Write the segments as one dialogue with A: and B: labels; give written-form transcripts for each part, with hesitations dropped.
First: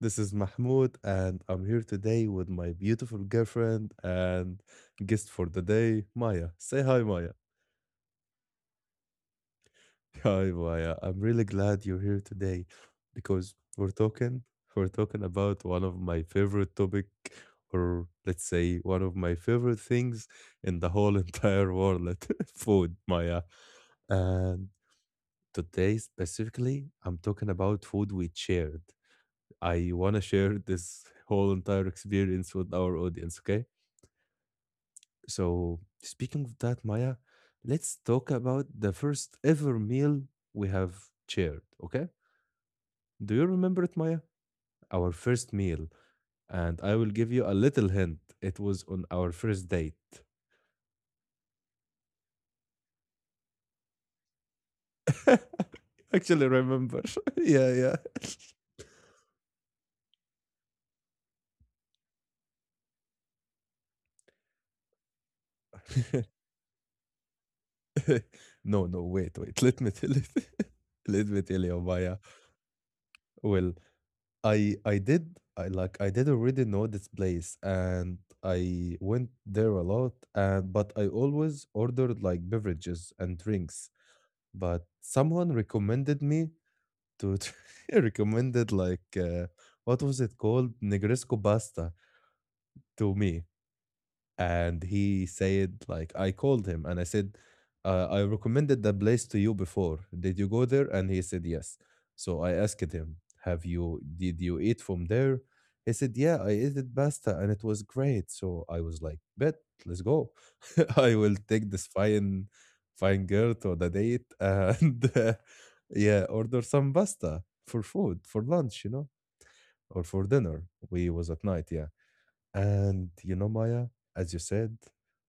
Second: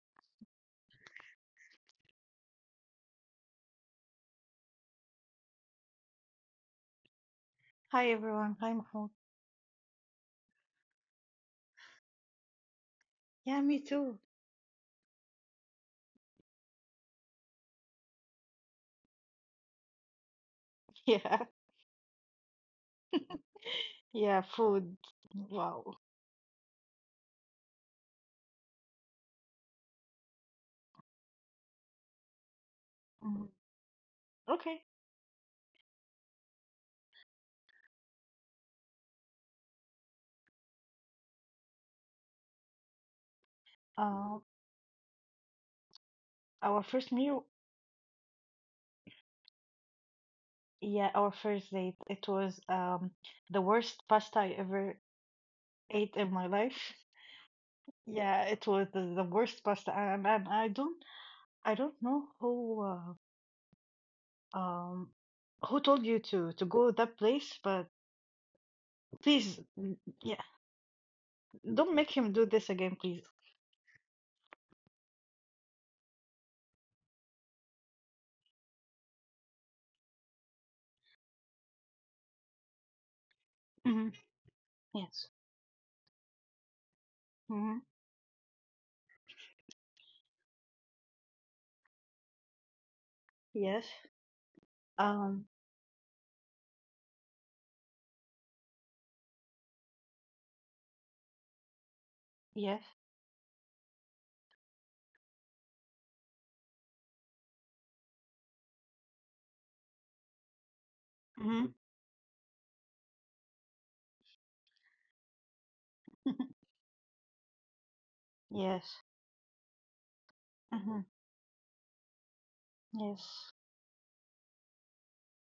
A: This is Mahmoud, and I'm here today with my beautiful girlfriend and guest for the day, Maya. Say hi, Maya.
B: Hi everyone, hi Mahmoud.
A: Hi, Maya. I'm really glad you're here today
B: Yeah,
A: because
B: me
A: we're
B: too.
A: talking we're talking about one of my favorite topic, or let's say one of my favorite things in the
B: Yeah,
A: whole entire world, food, Maya.
B: yeah,
A: And
B: food. Wow.
A: today specifically, I'm talking about food we shared. I want to share this whole entire experience with our
B: Mhm.
A: audience, okay?
B: Okay.
A: So, speaking of that, Maya, let's talk about the first ever meal we have shared, okay? Do you remember it,
B: Uh,
A: Maya? Our first meal.
B: our first
A: And I will
B: meal,
A: give you a little hint. It was on our first date.
B: yeah, our first date, it was the worst pasta I ever ate in my life.
A: Actually, remember. Yeah, yeah.
B: Yeah, it was the worst pasta, and I don't know um, who told you to go that place, but
A: No, no,
B: please,
A: wait, wait. Let me
B: yeah,
A: tell it. Let me tell
B: don't
A: you,
B: make him do
A: Maya.
B: this again, please.
A: Well, I did. I like I did already know this place, and I went there a lot, and but I always ordered like beverages and
B: Hmm.
A: drinks, but
B: Yes.
A: someone recommended me to
B: Hmm.
A: recommended, like, what was it called, Negresco pasta, to me.
B: Yes.
A: And
B: Um.
A: he said, like, I called him, and I said, I recommended the place to you before, did you go there? And he said yes. So I
B: Yes.
A: asked him, have you, did you eat from there? He said, yeah, I ate it pasta and it was great. So I was like, bet, let's go. I will
B: Hmm.
A: take this fine girl to the date, and yeah, order some pasta for food for
B: Yes.
A: lunch, you know, or for dinner.
B: Hmm.
A: We was at night, yeah. And
B: Yes.
A: you know, Maya, as you said,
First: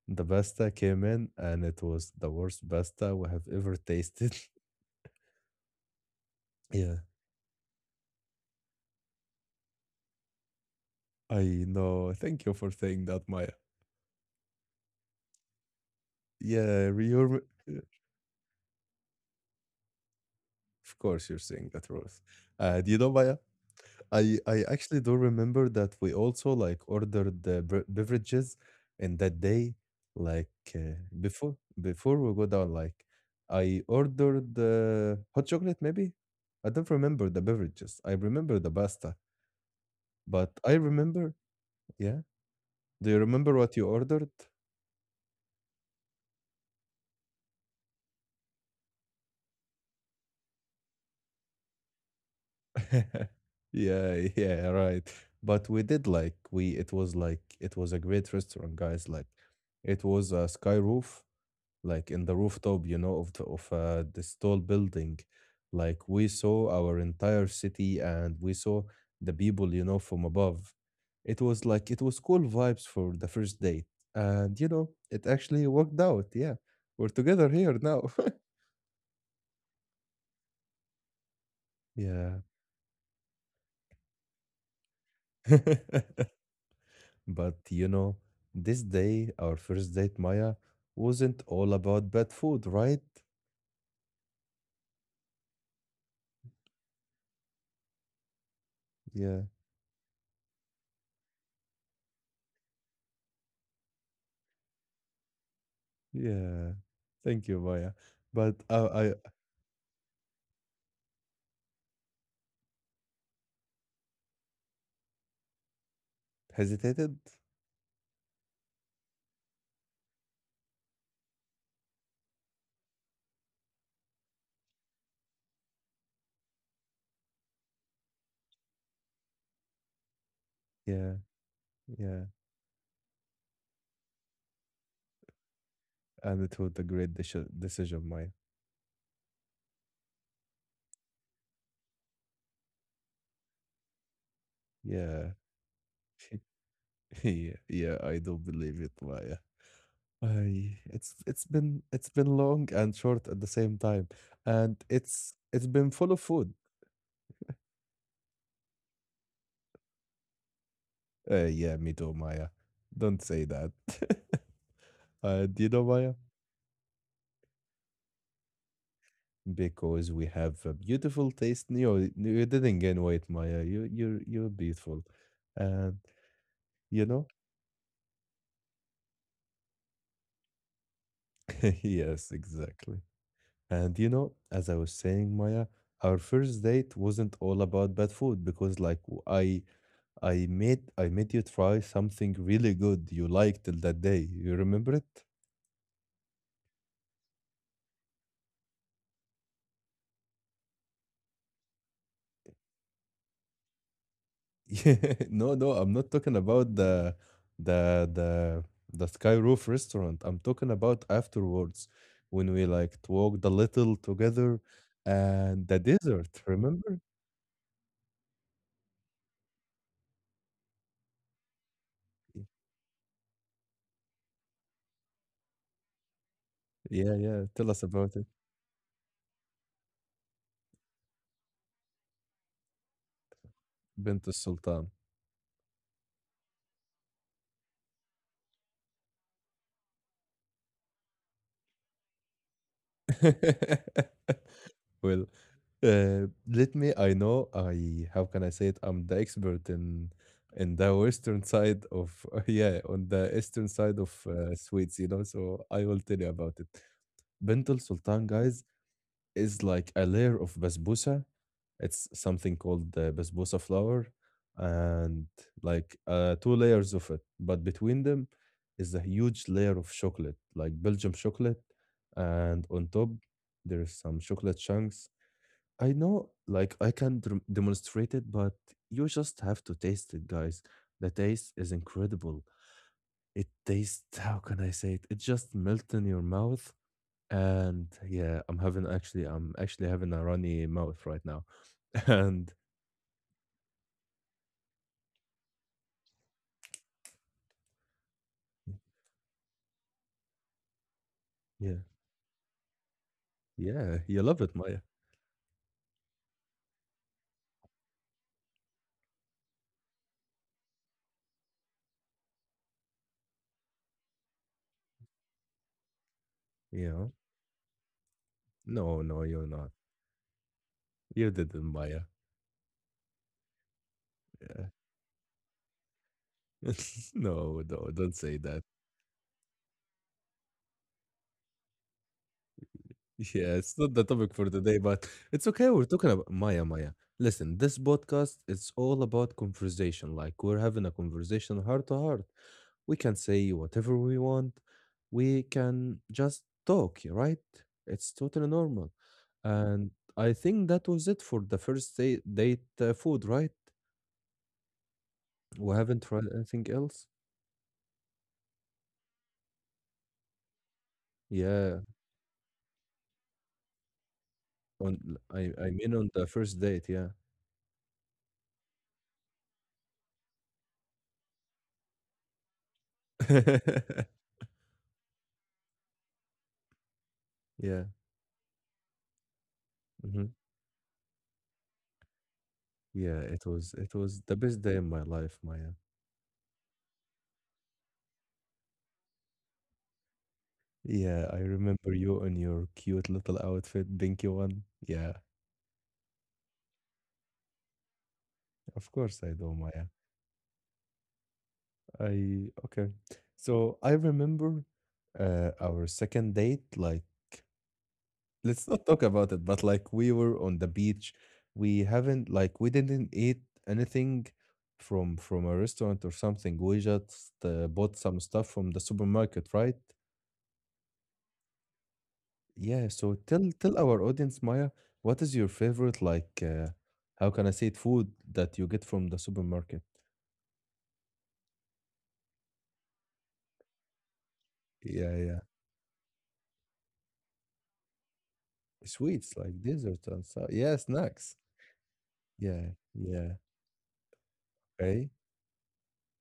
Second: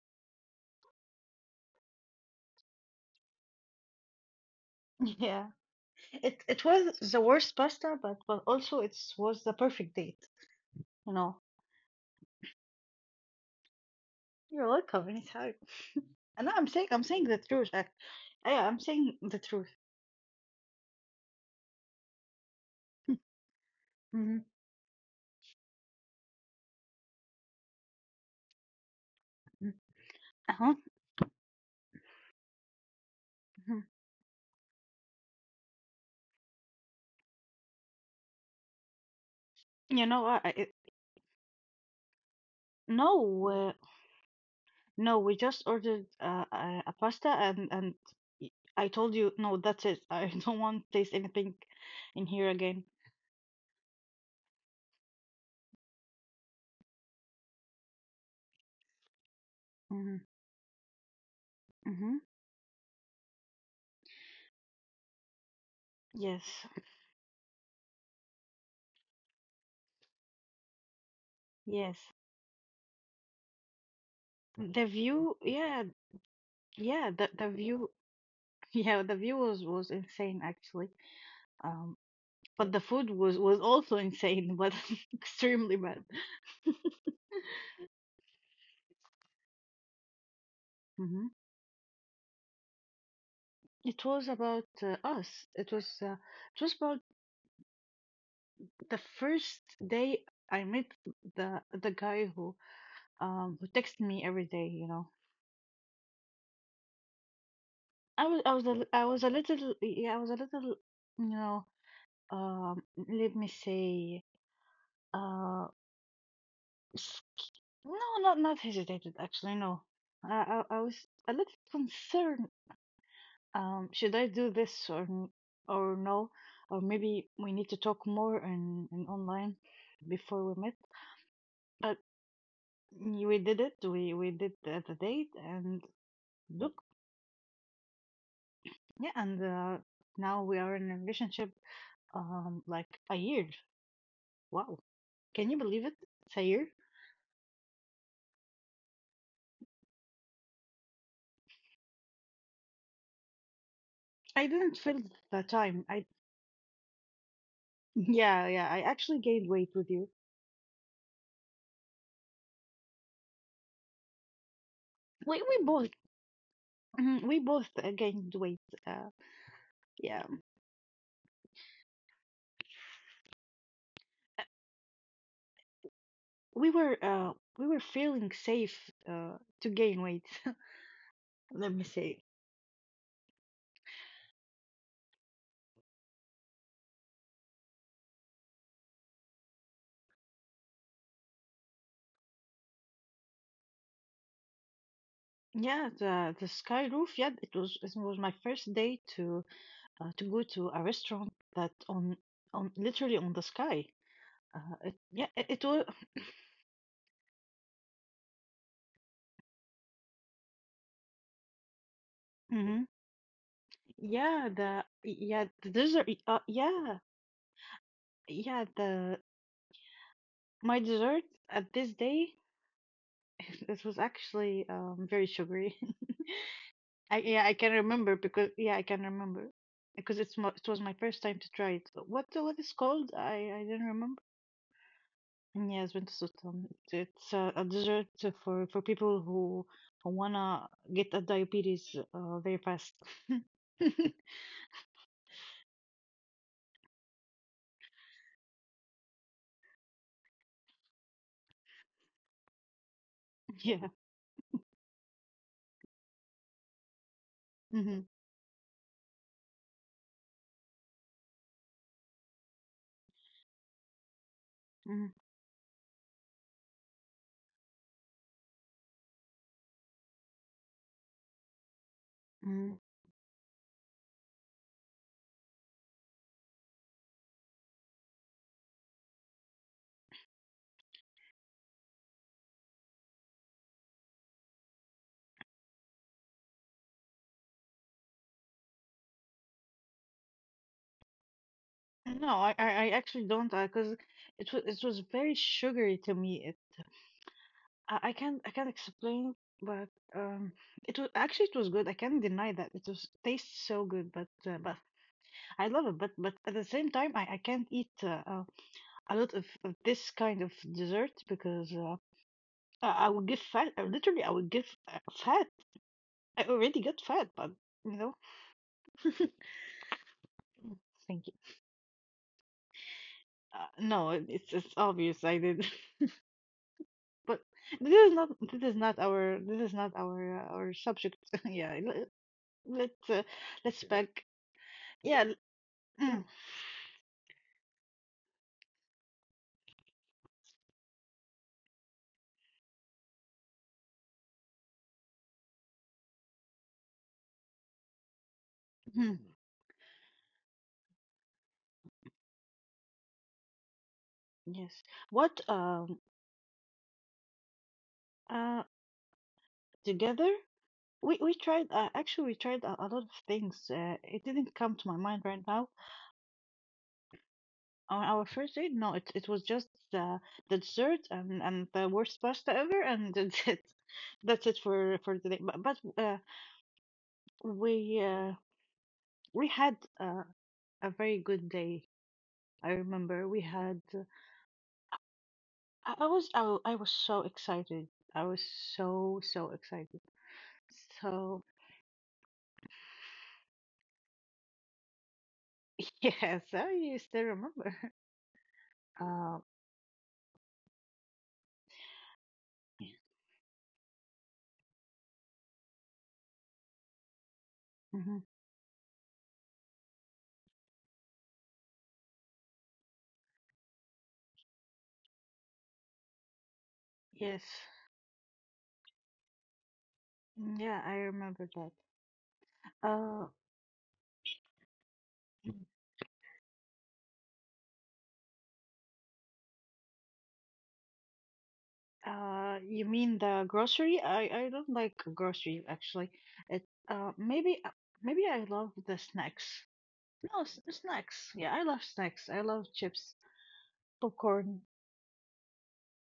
A: the pasta came in, and it was the worst pasta we have ever tasted.
B: Yeah. It
A: Yeah,
B: was the worst pasta, but also it was the perfect date. You know,
A: I know. Thank you for saying that, Maya.
B: you're welcome anytime. And I'm saying
A: Yeah,
B: I'm saying
A: you're,
B: the
A: of
B: truth. Like, yeah, I'm saying the truth.
A: course, you're saying that, Rose. And you know, Maya, I
B: Hmm.
A: I actually do remember that we also, like, ordered the beverages in that day, like,
B: Uh-huh.
A: uh, before before we go down, like,
B: Mhm.
A: I ordered the hot chocolate maybe. I don't remember the beverages, I remember the pasta.
B: You know what?
A: But I remember, yeah, do
B: No,
A: you remember what you ordered?
B: no. We just ordered a pasta, and y- I told you no. That's it. I don't want to taste anything in here again.
A: Yeah, yeah, right. But we did, like, we, it was like, it was a great restaurant, guys. Like, it
B: Mm-hmm.
A: was a sky roof, like, in
B: Mm-hmm.
A: the rooftop, you know, of the, of this tall building. Like, we
B: Yes.
A: saw our entire city, and we saw the people, you know, from above. It was like, it
B: Yes.
A: was cool vibes for the first date, and you know,
B: The
A: it
B: view,
A: actually
B: yeah,
A: worked out. Yeah, we're
B: yeah, the
A: together
B: the
A: here
B: view,
A: now.
B: yeah, the view was insane actually. Um,
A: Yeah,
B: but the food was also insane, but extremely bad.
A: but you know, this day, our first date, Maya,
B: Hmm.
A: wasn't all about bad food, right?
B: It was about us. It was uh, it was about the
A: Yeah,
B: first day I met the guy who texted me every day.
A: yeah. Thank you, Maya.
B: I was
A: But
B: I was I
A: I
B: was a little, yeah, I was a little. You know um let me say uh
A: hesitated.
B: No, not hesitated actually. No, I was a little concerned. Should I do this or or no, or maybe we need to talk more in online before we met.
A: Yeah,
B: But
A: yeah.
B: we did it. We did the date and
A: And it was a
B: look,
A: great decision, Maya.
B: yeah, and now we are in a relationship. Like a year. Wow,
A: Yeah.
B: can you believe it? It's a year.
A: Yeah, yeah, I do believe it, Maya. I, it's been, it's been long and short at the same time.
B: I
A: And
B: didn't feel
A: it's
B: the
A: it's been
B: time.
A: full of
B: I
A: food.
B: Yeah, yeah. I actually gained weight with you.
A: Yeah, me too, Maya. Don't say that.
B: We
A: And you
B: we
A: know,
B: both.
A: Maya,
B: Mhm. We both, gained weight. Uh,
A: because we
B: yeah,
A: have a beautiful taste. No, you didn't gain weight, Maya. You're beautiful. And
B: we
A: you
B: were
A: know?
B: uh, we were feeling safe, to gain weight. Let me
A: Yes,
B: say,
A: exactly. And you know, as I was saying, Maya, our first date wasn't all about bad food, because like I I made you try something really good you liked till that day. You remember it?
B: yeah, the sky roof. Yeah, it was my first day to, to go to a restaurant that on literally on the sky.
A: Yeah.
B: Yeah,
A: No,
B: it,
A: no,
B: it
A: I'm
B: was.
A: not talking about the the the Sky Roof restaurant. I'm talking about afterwards, when we like
B: Hmm.
A: walked a little together
B: Yeah,
A: and the
B: the dessert.
A: dessert, remember?
B: Yeah, yeah, the my dessert at this day. It was actually very sugary.
A: Yeah,
B: I
A: yeah.
B: Yeah, I
A: Tell us
B: can
A: about it.
B: remember, because yeah, I can remember because it was my first time to try it. What is called? I do not
A: Bint
B: remember.
A: Sultan.
B: Yes, it's bento sultan. It's a dessert for people who wanna get a diabetes, very fast.
A: Well, let me. I know. I, how can I say it? I'm the expert in the western side of yeah, on the eastern
B: Yeah.
A: side of Swedes. You know, so I will tell you about it. Bentel
B: Hmm.
A: Sultan, guys, is like a layer of basbousa. It's something called the basbousa flour,
B: Hmm.
A: and like, two layers of it. But between them is a huge layer of chocolate, like Belgium chocolate, and on top there is some chocolate chunks. I know, like, I can demonstrate it, but you just have to taste it, guys. The taste is incredible. It tastes, how can I say it? It just melts in your mouth. And yeah, I'm having actually, I'm actually having a runny mouth right now.
B: No,
A: And
B: I actually don't, because it was very sugary to me. I can't explain, but um, it was actually, it was
A: yeah,
B: good. I can't deny that it was tastes so
A: yeah,
B: good,
A: you
B: but
A: love it,
B: uh,
A: Maya.
B: but I love it. But at the same time, I can't eat a lot of this kind of dessert, because I would get fat. Literally, I would get uh, fat. I already got
A: Yeah.
B: fat, but you know,
A: No, no, you're not.
B: thank
A: You
B: you.
A: didn't, Maya.
B: No, it- it's
A: Yeah.
B: it's obvious I did, but
A: No, no,
B: this
A: don't
B: is not
A: say that.
B: this is not our our subject. Yeah, let's uh,
A: Yeah, it's
B: let's
A: not the
B: back.
A: topic for today, but
B: Yeah.
A: it's okay. We're talking about Maya, Maya. Listen, this podcast, it's all about conversation. Like, we're having a conversation heart to heart. We can say whatever we want. We can just talk, yeah, right? It's totally normal.
B: Hmm.
A: And I think that was it for the first day, date food, right?
B: Yes. What
A: We haven't tried anything else.
B: uh together we tried
A: Yeah,
B: Actually we tried a lot of things. It didn't come to my
A: on,
B: mind right
A: I
B: now.
A: mean on the first date, yeah.
B: On our first date, no, it was just the dessert and the worst pasta ever, and that's it. That's it for today. But
A: Yeah.
B: we uh we had,
A: Mm-hmm.
B: a very good day. I
A: Yeah,
B: remember we
A: it was,
B: had.
A: it was the best day in my life, Maya.
B: I was so excited. I was so, so excited.
A: Yeah, I
B: So.
A: remember you in your cute little outfit, dinky one. Yeah,
B: Yes, I used to remember.
A: of course I
B: Uh,
A: do, Maya. I okay. So I remember our second date, like,
B: mhm.
A: let's not talk about it, but like, we were on the beach. We haven't like, we didn't eat anything from a restaurant or something. We just
B: Yes.
A: bought some stuff from the supermarket, right?
B: Mm, yeah, I remember that.
A: Yeah, so
B: Uh,
A: tell, tell our audience, Maya, what is your favorite, like, how can I say it, food that you get from the supermarket?
B: you mean the grocery? I don't like
A: Yeah, yeah.
B: grocery actually. It uh maybe uh, Maybe I love the
A: Sweets,
B: snacks.
A: like, desserts and so,
B: No, s
A: yeah, snacks.
B: snacks. Yeah, I love snacks. I
A: Yeah,
B: love chips,
A: yeah.
B: popcorn.
A: Right?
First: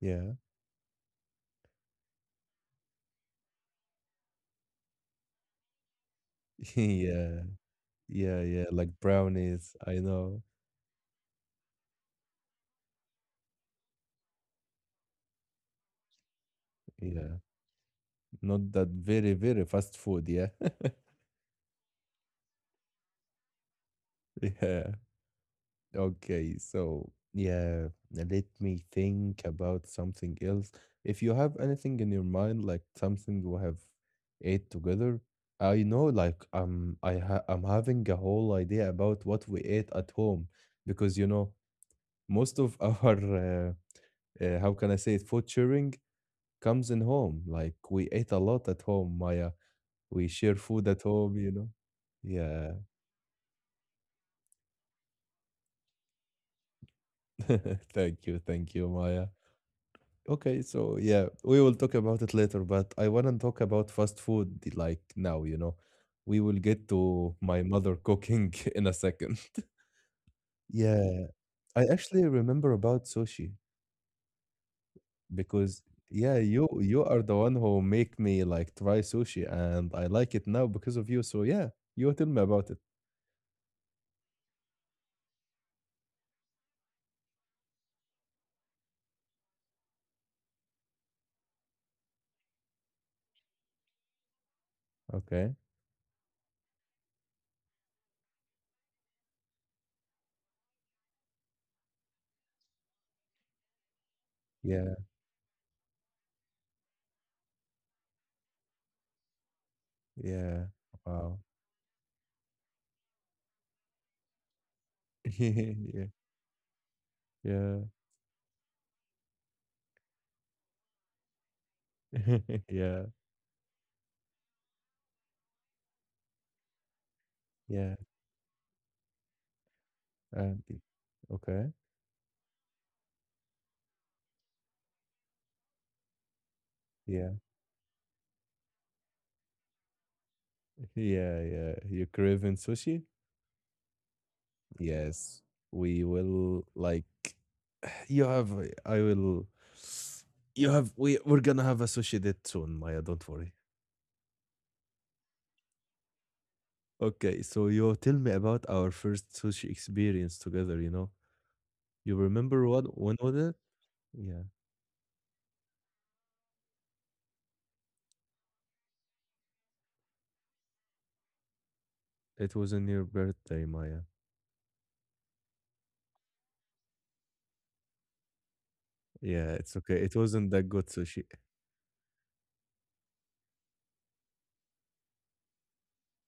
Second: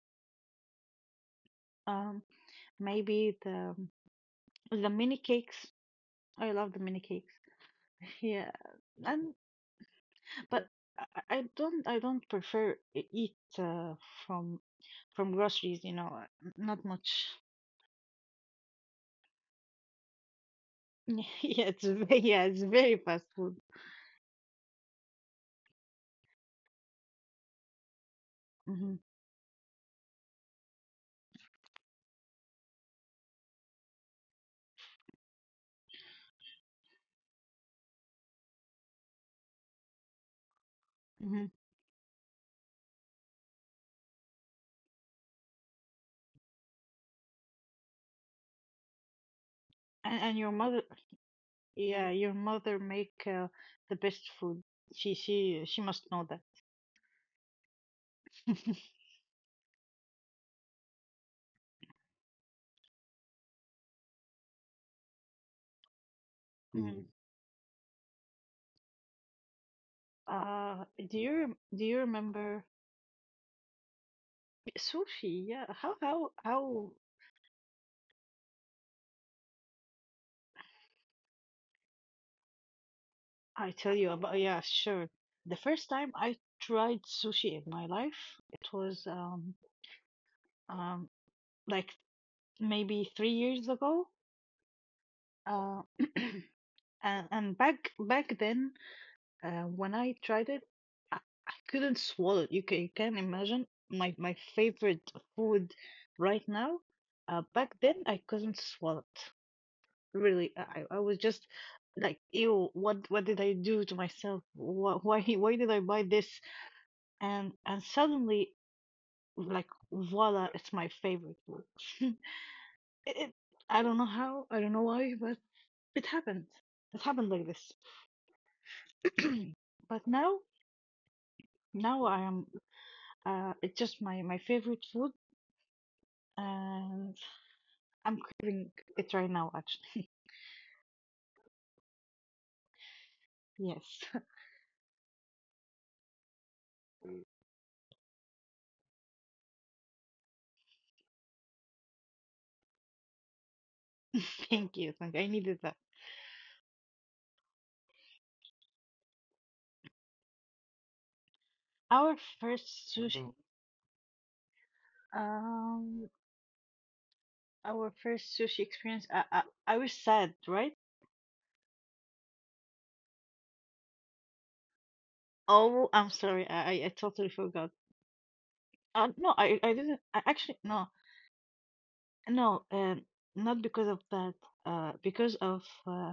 A: Yeah.
B: Um, Maybe the mini cakes. I love the mini cakes.
A: Yeah. Yeah,
B: Yeah,
A: yeah, like
B: and.
A: brownies, I know.
B: But I I don't prefer eat, from from groceries, not much.
A: Yeah. Not that very, very fast food, yeah.
B: Yeah, yeah, it's very fast food.
A: Yeah. Okay, so yeah, now let me
B: Hmm.
A: think about something else. If you have anything in your mind, like something we have ate together, I know, like, um, I ha, I'm having a whole idea about what we ate at home, because, you know,
B: Hmm.
A: most of our how can I say it, food sharing comes in home. Like, we ate a lot at home, Maya. We
B: And
A: share
B: and your
A: food at
B: mother,
A: home, you know.
B: yeah, your
A: Yeah.
B: mother make, the best food. She must know that.
A: Thank you, Maya. Okay, so yeah, we will talk about it later, but I want to talk about fast food like now, you know. We will get
B: Mhm. Mhm.
A: to my mother cooking in a second.
B: Uh, do
A: Yeah,
B: you
A: I
B: do you
A: actually
B: remember
A: remember about sushi
B: sushi? Yeah,
A: because
B: how how
A: yeah, you
B: how
A: you are the one who make me like try sushi, and I like it now because of you. So yeah, you tell me about it.
B: I Tell you about, yeah, sure. The first time I tried sushi in my life, it was um like maybe 3 years ago.
A: Okay.
B: Uh, and back then, when I tried it, I, I couldn't swallow. You can imagine my
A: Yeah.
B: favorite food right now. Back then, I couldn't swallow it. Really,
A: Yeah.
B: I was
A: Wow.
B: just like, ew, what did I do to myself? Why why did I
A: Yeah.
B: buy this? And
A: Yeah.
B: suddenly, like, voila, it's my favorite food.
A: Yeah.
B: It, I don't know how, I don't know why, but. It happened. It happened like this.
A: Yeah.
B: But now,
A: And okay.
B: now I am. It's just my favorite food, and
A: Yeah.
B: I'm craving it right now. Actually,
A: Yeah, yeah. You craving sushi?
B: yes.
A: Yes. We will like, you have I will, you have, we're gonna have a sushi date soon, Maya, don't worry.
B: Thank you. Thank you. I needed that.
A: Okay, so you tell me about our first sushi experience together, you know? You
B: Our
A: remember what,
B: first
A: when
B: sushi.
A: was
B: Mhm.
A: it? Yeah.
B: Um, our first sushi experience. I was sad, right?
A: It was on your birthday, Maya.
B: Oh, I'm sorry. I totally forgot. No,
A: Yeah,
B: I
A: it's
B: I
A: okay.
B: didn't.
A: It
B: I
A: wasn't that
B: actually,
A: good
B: no,
A: sushi.
B: no. Not because of that. Because of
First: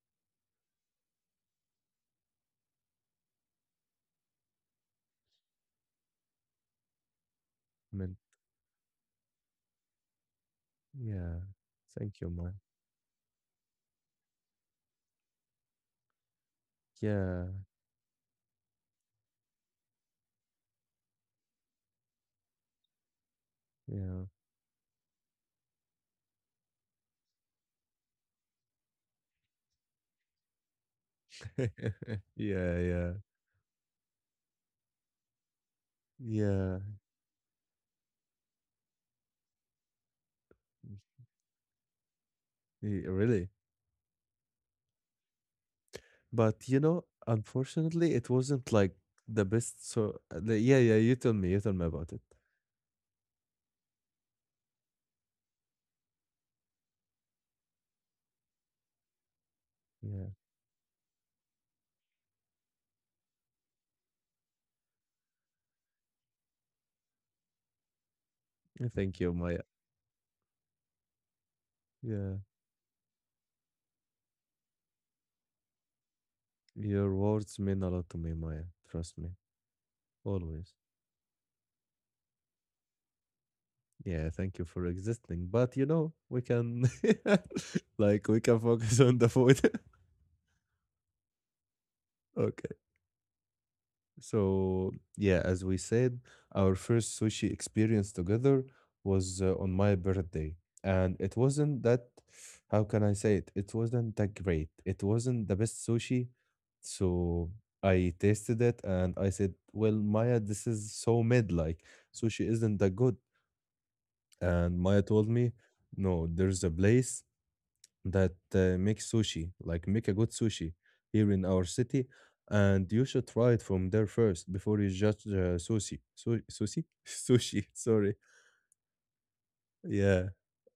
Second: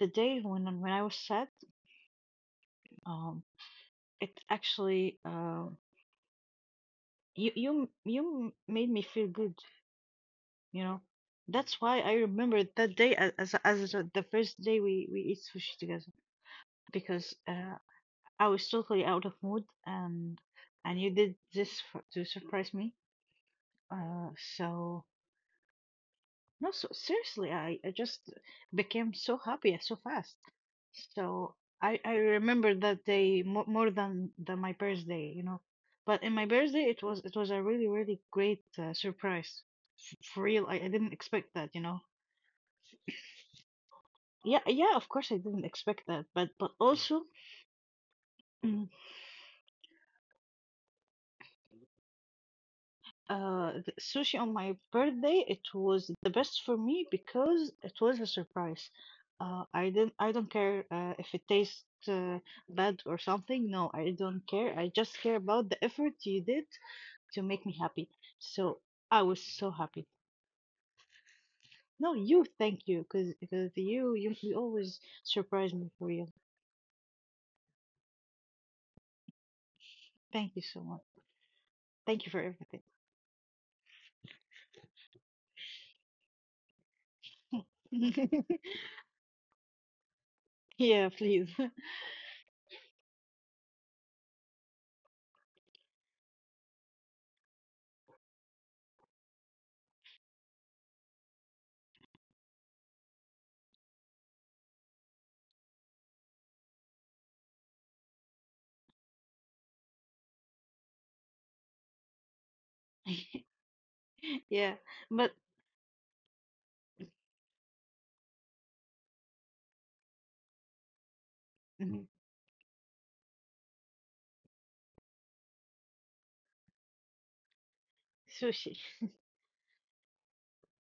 B: the day, when I was sad. Um, it actually, you you
A: I mean,
B: you made me feel good, you know.
A: yeah.
B: That's why I
A: Thank you, Maya.
B: remember that day as, as the first day we eat sushi together, because
A: Yeah.
B: I was totally out of mood and you did this, to surprise me. Uh,
A: Yeah.
B: so. No, so seriously, I just became so happy so fast. So I remember
A: Yeah,
B: that
A: yeah.
B: day more than my birthday, you know. But in my birthday,
A: Yeah.
B: it was a really, really great, surprise. For real, I didn't expect that, you know.
A: Ye- Really?
B: Yeah, yeah, of course I didn't expect that, but
A: But you know,
B: also
A: unfortunately, it wasn't
B: mm,
A: like the best. So, yeah, yeah, you tell me about it.
B: the sushi on my birthday, it was the best for me because it was a surprise. I
A: Yeah.
B: don't care, if it tastes, bad or something. No, I don't care. I just care about the effort you did to make me happy. So
A: Yeah,
B: I
A: thank
B: was
A: you,
B: so
A: Maya.
B: happy. No, you,
A: Yeah.
B: thank you, because you always surprise me for you.
A: Your words mean a lot to me, Maya. Trust me,
B: Thank you so
A: always.
B: much. Thank you for everything.
A: Yeah, thank you for existing. But you know, we can, like, we can focus on the food.
B: Yeah, please.
A: Okay. So, yeah, as we said, our first sushi experience together was on my birthday. And it wasn't that, how can I say it? It wasn't that great. It wasn't the best sushi. So I tasted it and I said, well, Maya, this is so mid. Like, sushi isn't that good.
B: Yeah,
A: And Maya
B: but
A: told me, no, there's a place that make sushi, like, make a good sushi here in our
B: mhm,
A: city, and you should try it from there first before you judge sushi, so, sushi, sushi. Sorry,
B: sushi.
A: yeah.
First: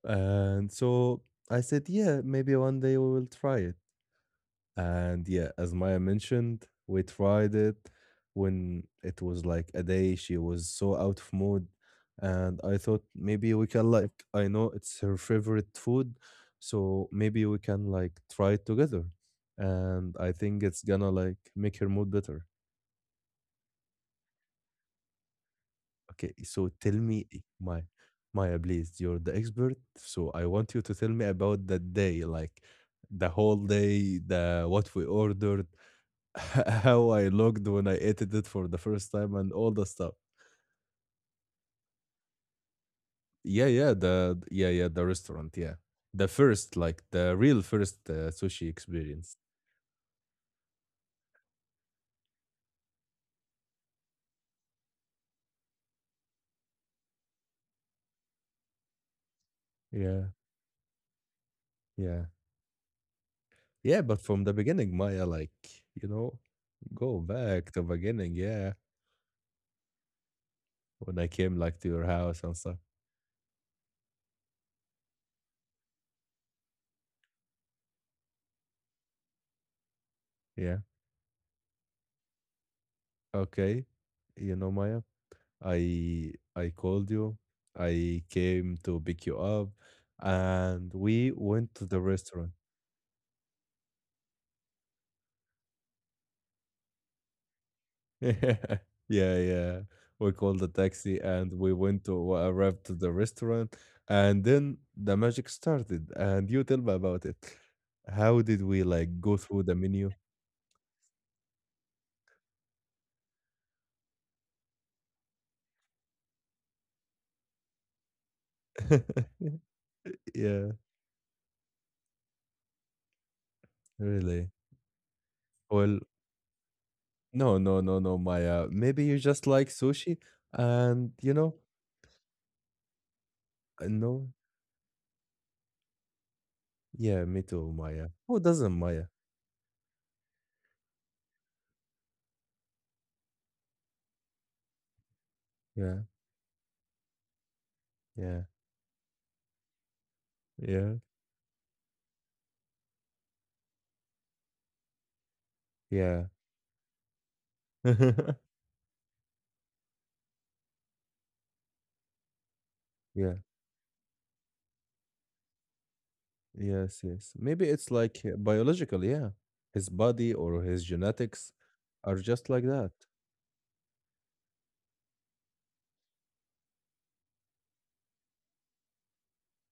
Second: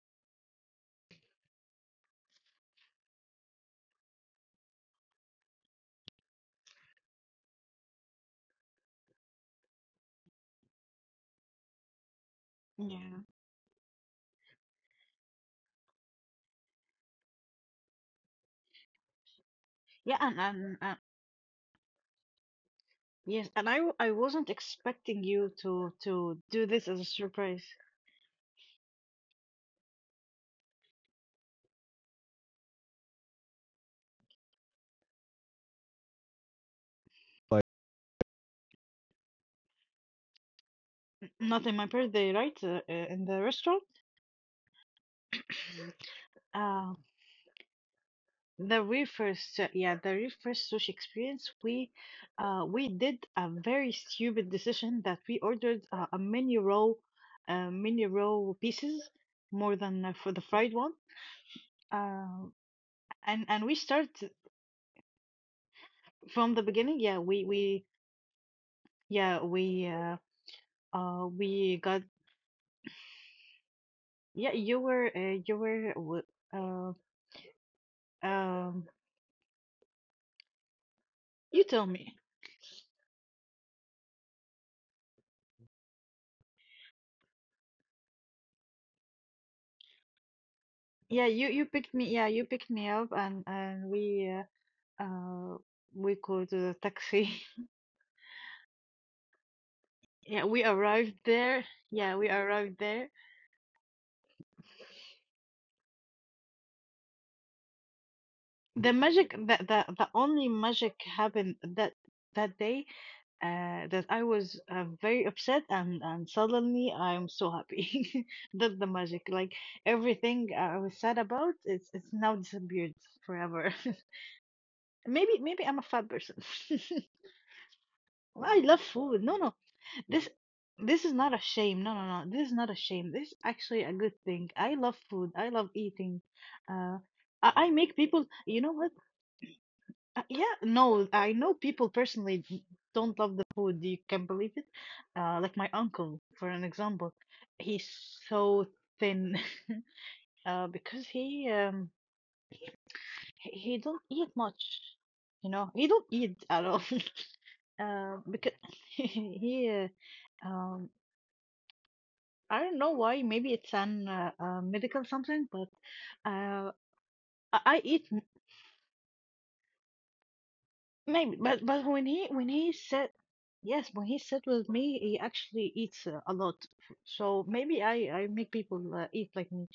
A: And so I said, yeah, maybe one day we will try it. And yeah, as Maya mentioned, we tried it when it was like a day she was so out of mood. And I thought
B: Yeah.
A: maybe we can, like, I know it's her favorite food, so maybe we can like try it together. And
B: Yeah,
A: I
B: and,
A: think
B: and,
A: it's
B: and
A: gonna like make her mood better.
B: yes, and I I wasn't expecting you to
A: Okay,
B: to
A: so
B: do this
A: tell
B: as a
A: me,
B: surprise.
A: Maya, Maya, please, you're the expert. So I want you to tell me about that day, like, the whole day, the, what we ordered, how I
B: Like,
A: looked when I ate it for the first time and all the stuff.
B: not in my birthday, right? In the
A: Yeah,
B: restaurant.
A: yeah, the, yeah, yeah, the restaurant, yeah. The first,
B: Uh,
A: like, the real first sushi
B: the very
A: experience.
B: first, yeah, the very first sushi experience, we did a very stupid decision that we ordered, a mini roll pieces more than,
A: Yeah.
B: for the fried one.
A: Yeah.
B: Uh, and we
A: Yeah,
B: start
A: but from the beginning, Maya, like, you know,
B: from the beginning. Yeah,
A: go
B: we
A: back to
B: we
A: beginning, yeah,
B: yeah we uh,
A: when I
B: uh
A: came like
B: we
A: to
B: got.
A: your house and stuff.
B: Yeah, you were, w- uh, um,
A: Yeah.
B: you tell me.
A: Okay. You know, Maya, I called you. I came to pick you up and
B: Yeah,
A: we
B: you
A: went to
B: picked
A: the
B: me. Yeah, you
A: restaurant.
B: picked me up, and uh, uh we called the taxi.
A: Yeah, yeah. We
B: Yeah, we
A: called the
B: arrived
A: taxi and
B: there.
A: we went
B: Yeah, we
A: to
B: arrived
A: arrived to
B: there.
A: the restaurant and then the magic started and you tell me about it. How did we
B: The
A: like
B: magic,
A: go
B: the
A: through the
B: the, the
A: menu?
B: only magic happened that day. That I was, very upset, and suddenly I'm so happy. That's the magic. Like everything
A: Yeah,
B: I was sad about, it's now disappeared forever.
A: really.
B: Maybe I'm a
A: Well,
B: fat person.
A: no, no, no, no,
B: Well, I
A: Maya.
B: love
A: Maybe
B: food.
A: you
B: No,
A: just
B: no.
A: like sushi
B: This this is
A: and
B: not
A: you
B: a
A: know,
B: shame. No, no, no. This is not a shame. This is actually a good
A: no.
B: thing. I love food. I love eating. Uh,
A: Yeah, me
B: I
A: too,
B: make
A: Maya.
B: people.
A: Who
B: You know
A: doesn't,
B: what?
A: Maya?
B: Yeah, no. I know people personally don't love the food. You can believe it. Like my
A: Yeah,
B: uncle, for an example, he's
A: yeah,
B: so thin.
A: yeah,
B: Because he, he don't eat much, you know. He don't
A: yeah.
B: eat at all. Because he, uh, um, I don't know why.
A: Yeah.
B: Maybe it's an medical something, but uh,
A: Yes, yes.
B: I,
A: Maybe
B: I
A: it's
B: eat
A: like biological, yeah. His body or his
B: maybe.
A: genetics
B: But when
A: are
B: he when
A: just like
B: he
A: that.
B: said yes, when he said with me, he actually eats, a lot. So maybe I make people, eat like me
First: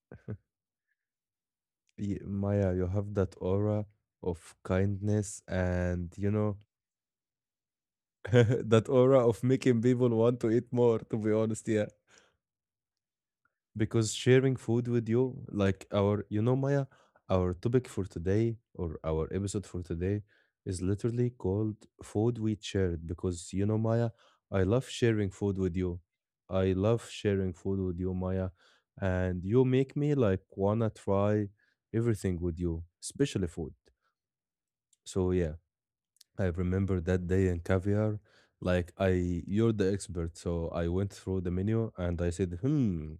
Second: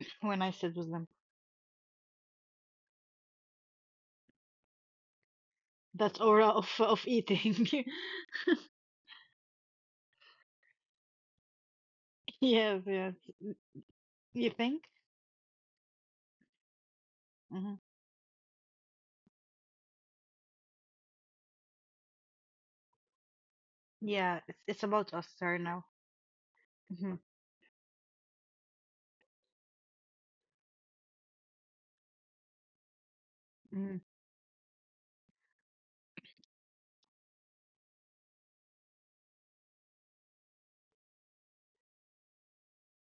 B: when I sit with them.
A: Y- Maya, you have that aura of kindness and,
B: That
A: you
B: aura
A: know,
B: of eating.
A: that aura of making people want to eat more, to be honest, yeah.
B: Yes, yes.
A: Because
B: You
A: sharing food
B: think?
A: with you, like our, you know, Maya, our
B: Hmm.
A: topic for today or our episode for today is literally called Food We Shared. Because, you know, Maya,
B: Yeah, it's
A: I
B: it's
A: love
B: about us
A: sharing food
B: right
A: with
B: now.
A: you. I love
B: Mm-hmm.
A: sharing food with you, Maya. And you make me like wanna try everything with you, especially food.
B: Mm.
A: So, yeah. I remember that day in caviar, like I, you're the expert, so I went through the menu and I said, "Hmm,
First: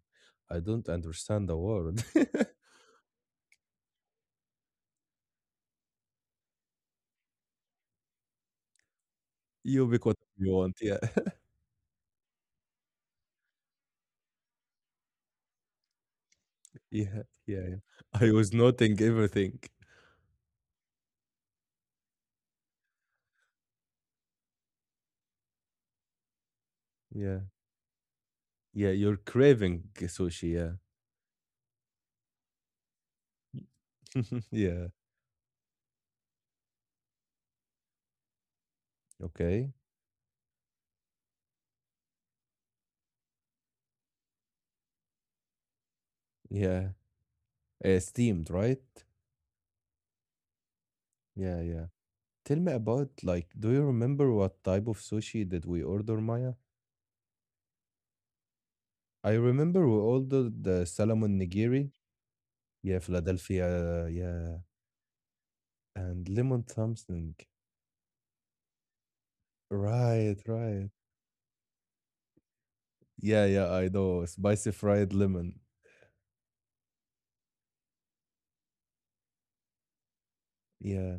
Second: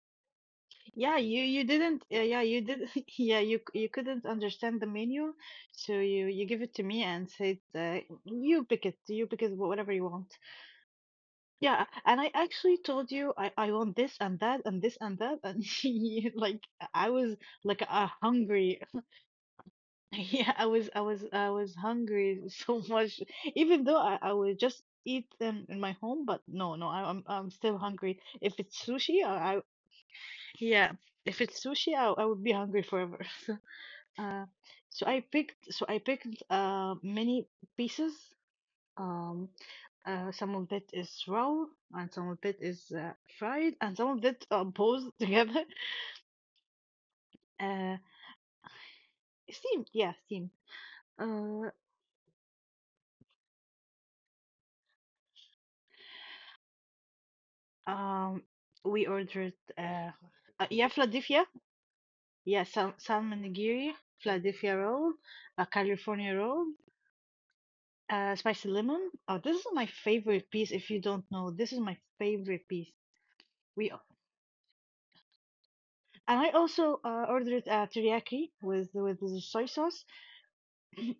A: I don't
B: Yeah, you
A: understand the
B: you
A: word."
B: didn't. Yeah, yeah, you did. Yeah, you couldn't understand the menu, so you give it to me and said, "You pick it. You pick it.
A: You
B: Whatever you
A: pick what
B: want."
A: you want, yeah,
B: Yeah, and I actually told you I want this and that and this and that, and you, like
A: yeah,
B: I was
A: yeah, yeah.
B: like a
A: I was
B: hungry.
A: noting everything.
B: Yeah, I was hungry so much, even though I would just eat them in my home, but no, I'm
A: Yeah,
B: I'm still hungry. If it's
A: yeah, you're
B: sushi, I.
A: craving sushi, yeah,
B: Yeah, if it's sushi, I would be hungry forever. Uh,
A: yeah.
B: so I picked many pieces. Um,
A: Okay,
B: some of it is raw, and some of it is fried, and some of it both together.
A: yeah,
B: Uh,
A: steamed, right?
B: Steamed, yeah, steamed.
A: Yeah,
B: Uh,
A: yeah. Tell me about like, do you remember what type of sushi did we order, Maya?
B: um, we
A: I
B: ordered
A: remember we ordered
B: yeah,
A: the salmon
B: Philadelphia,
A: nigiri.
B: yeah,
A: Yeah,
B: salmon nigiri,
A: Philadelphia, yeah.
B: Philadelphia roll, a
A: And
B: California roll.
A: lemon something.
B: Spicy lemon. Oh, this is my
A: Right,
B: favorite piece. If
A: right.
B: you don't know, this is my favorite piece.
A: Yeah, yeah, I
B: We
A: know. Spicy fried lemon.
B: and I also ordered teriyaki with the soy sauce
A: Yeah.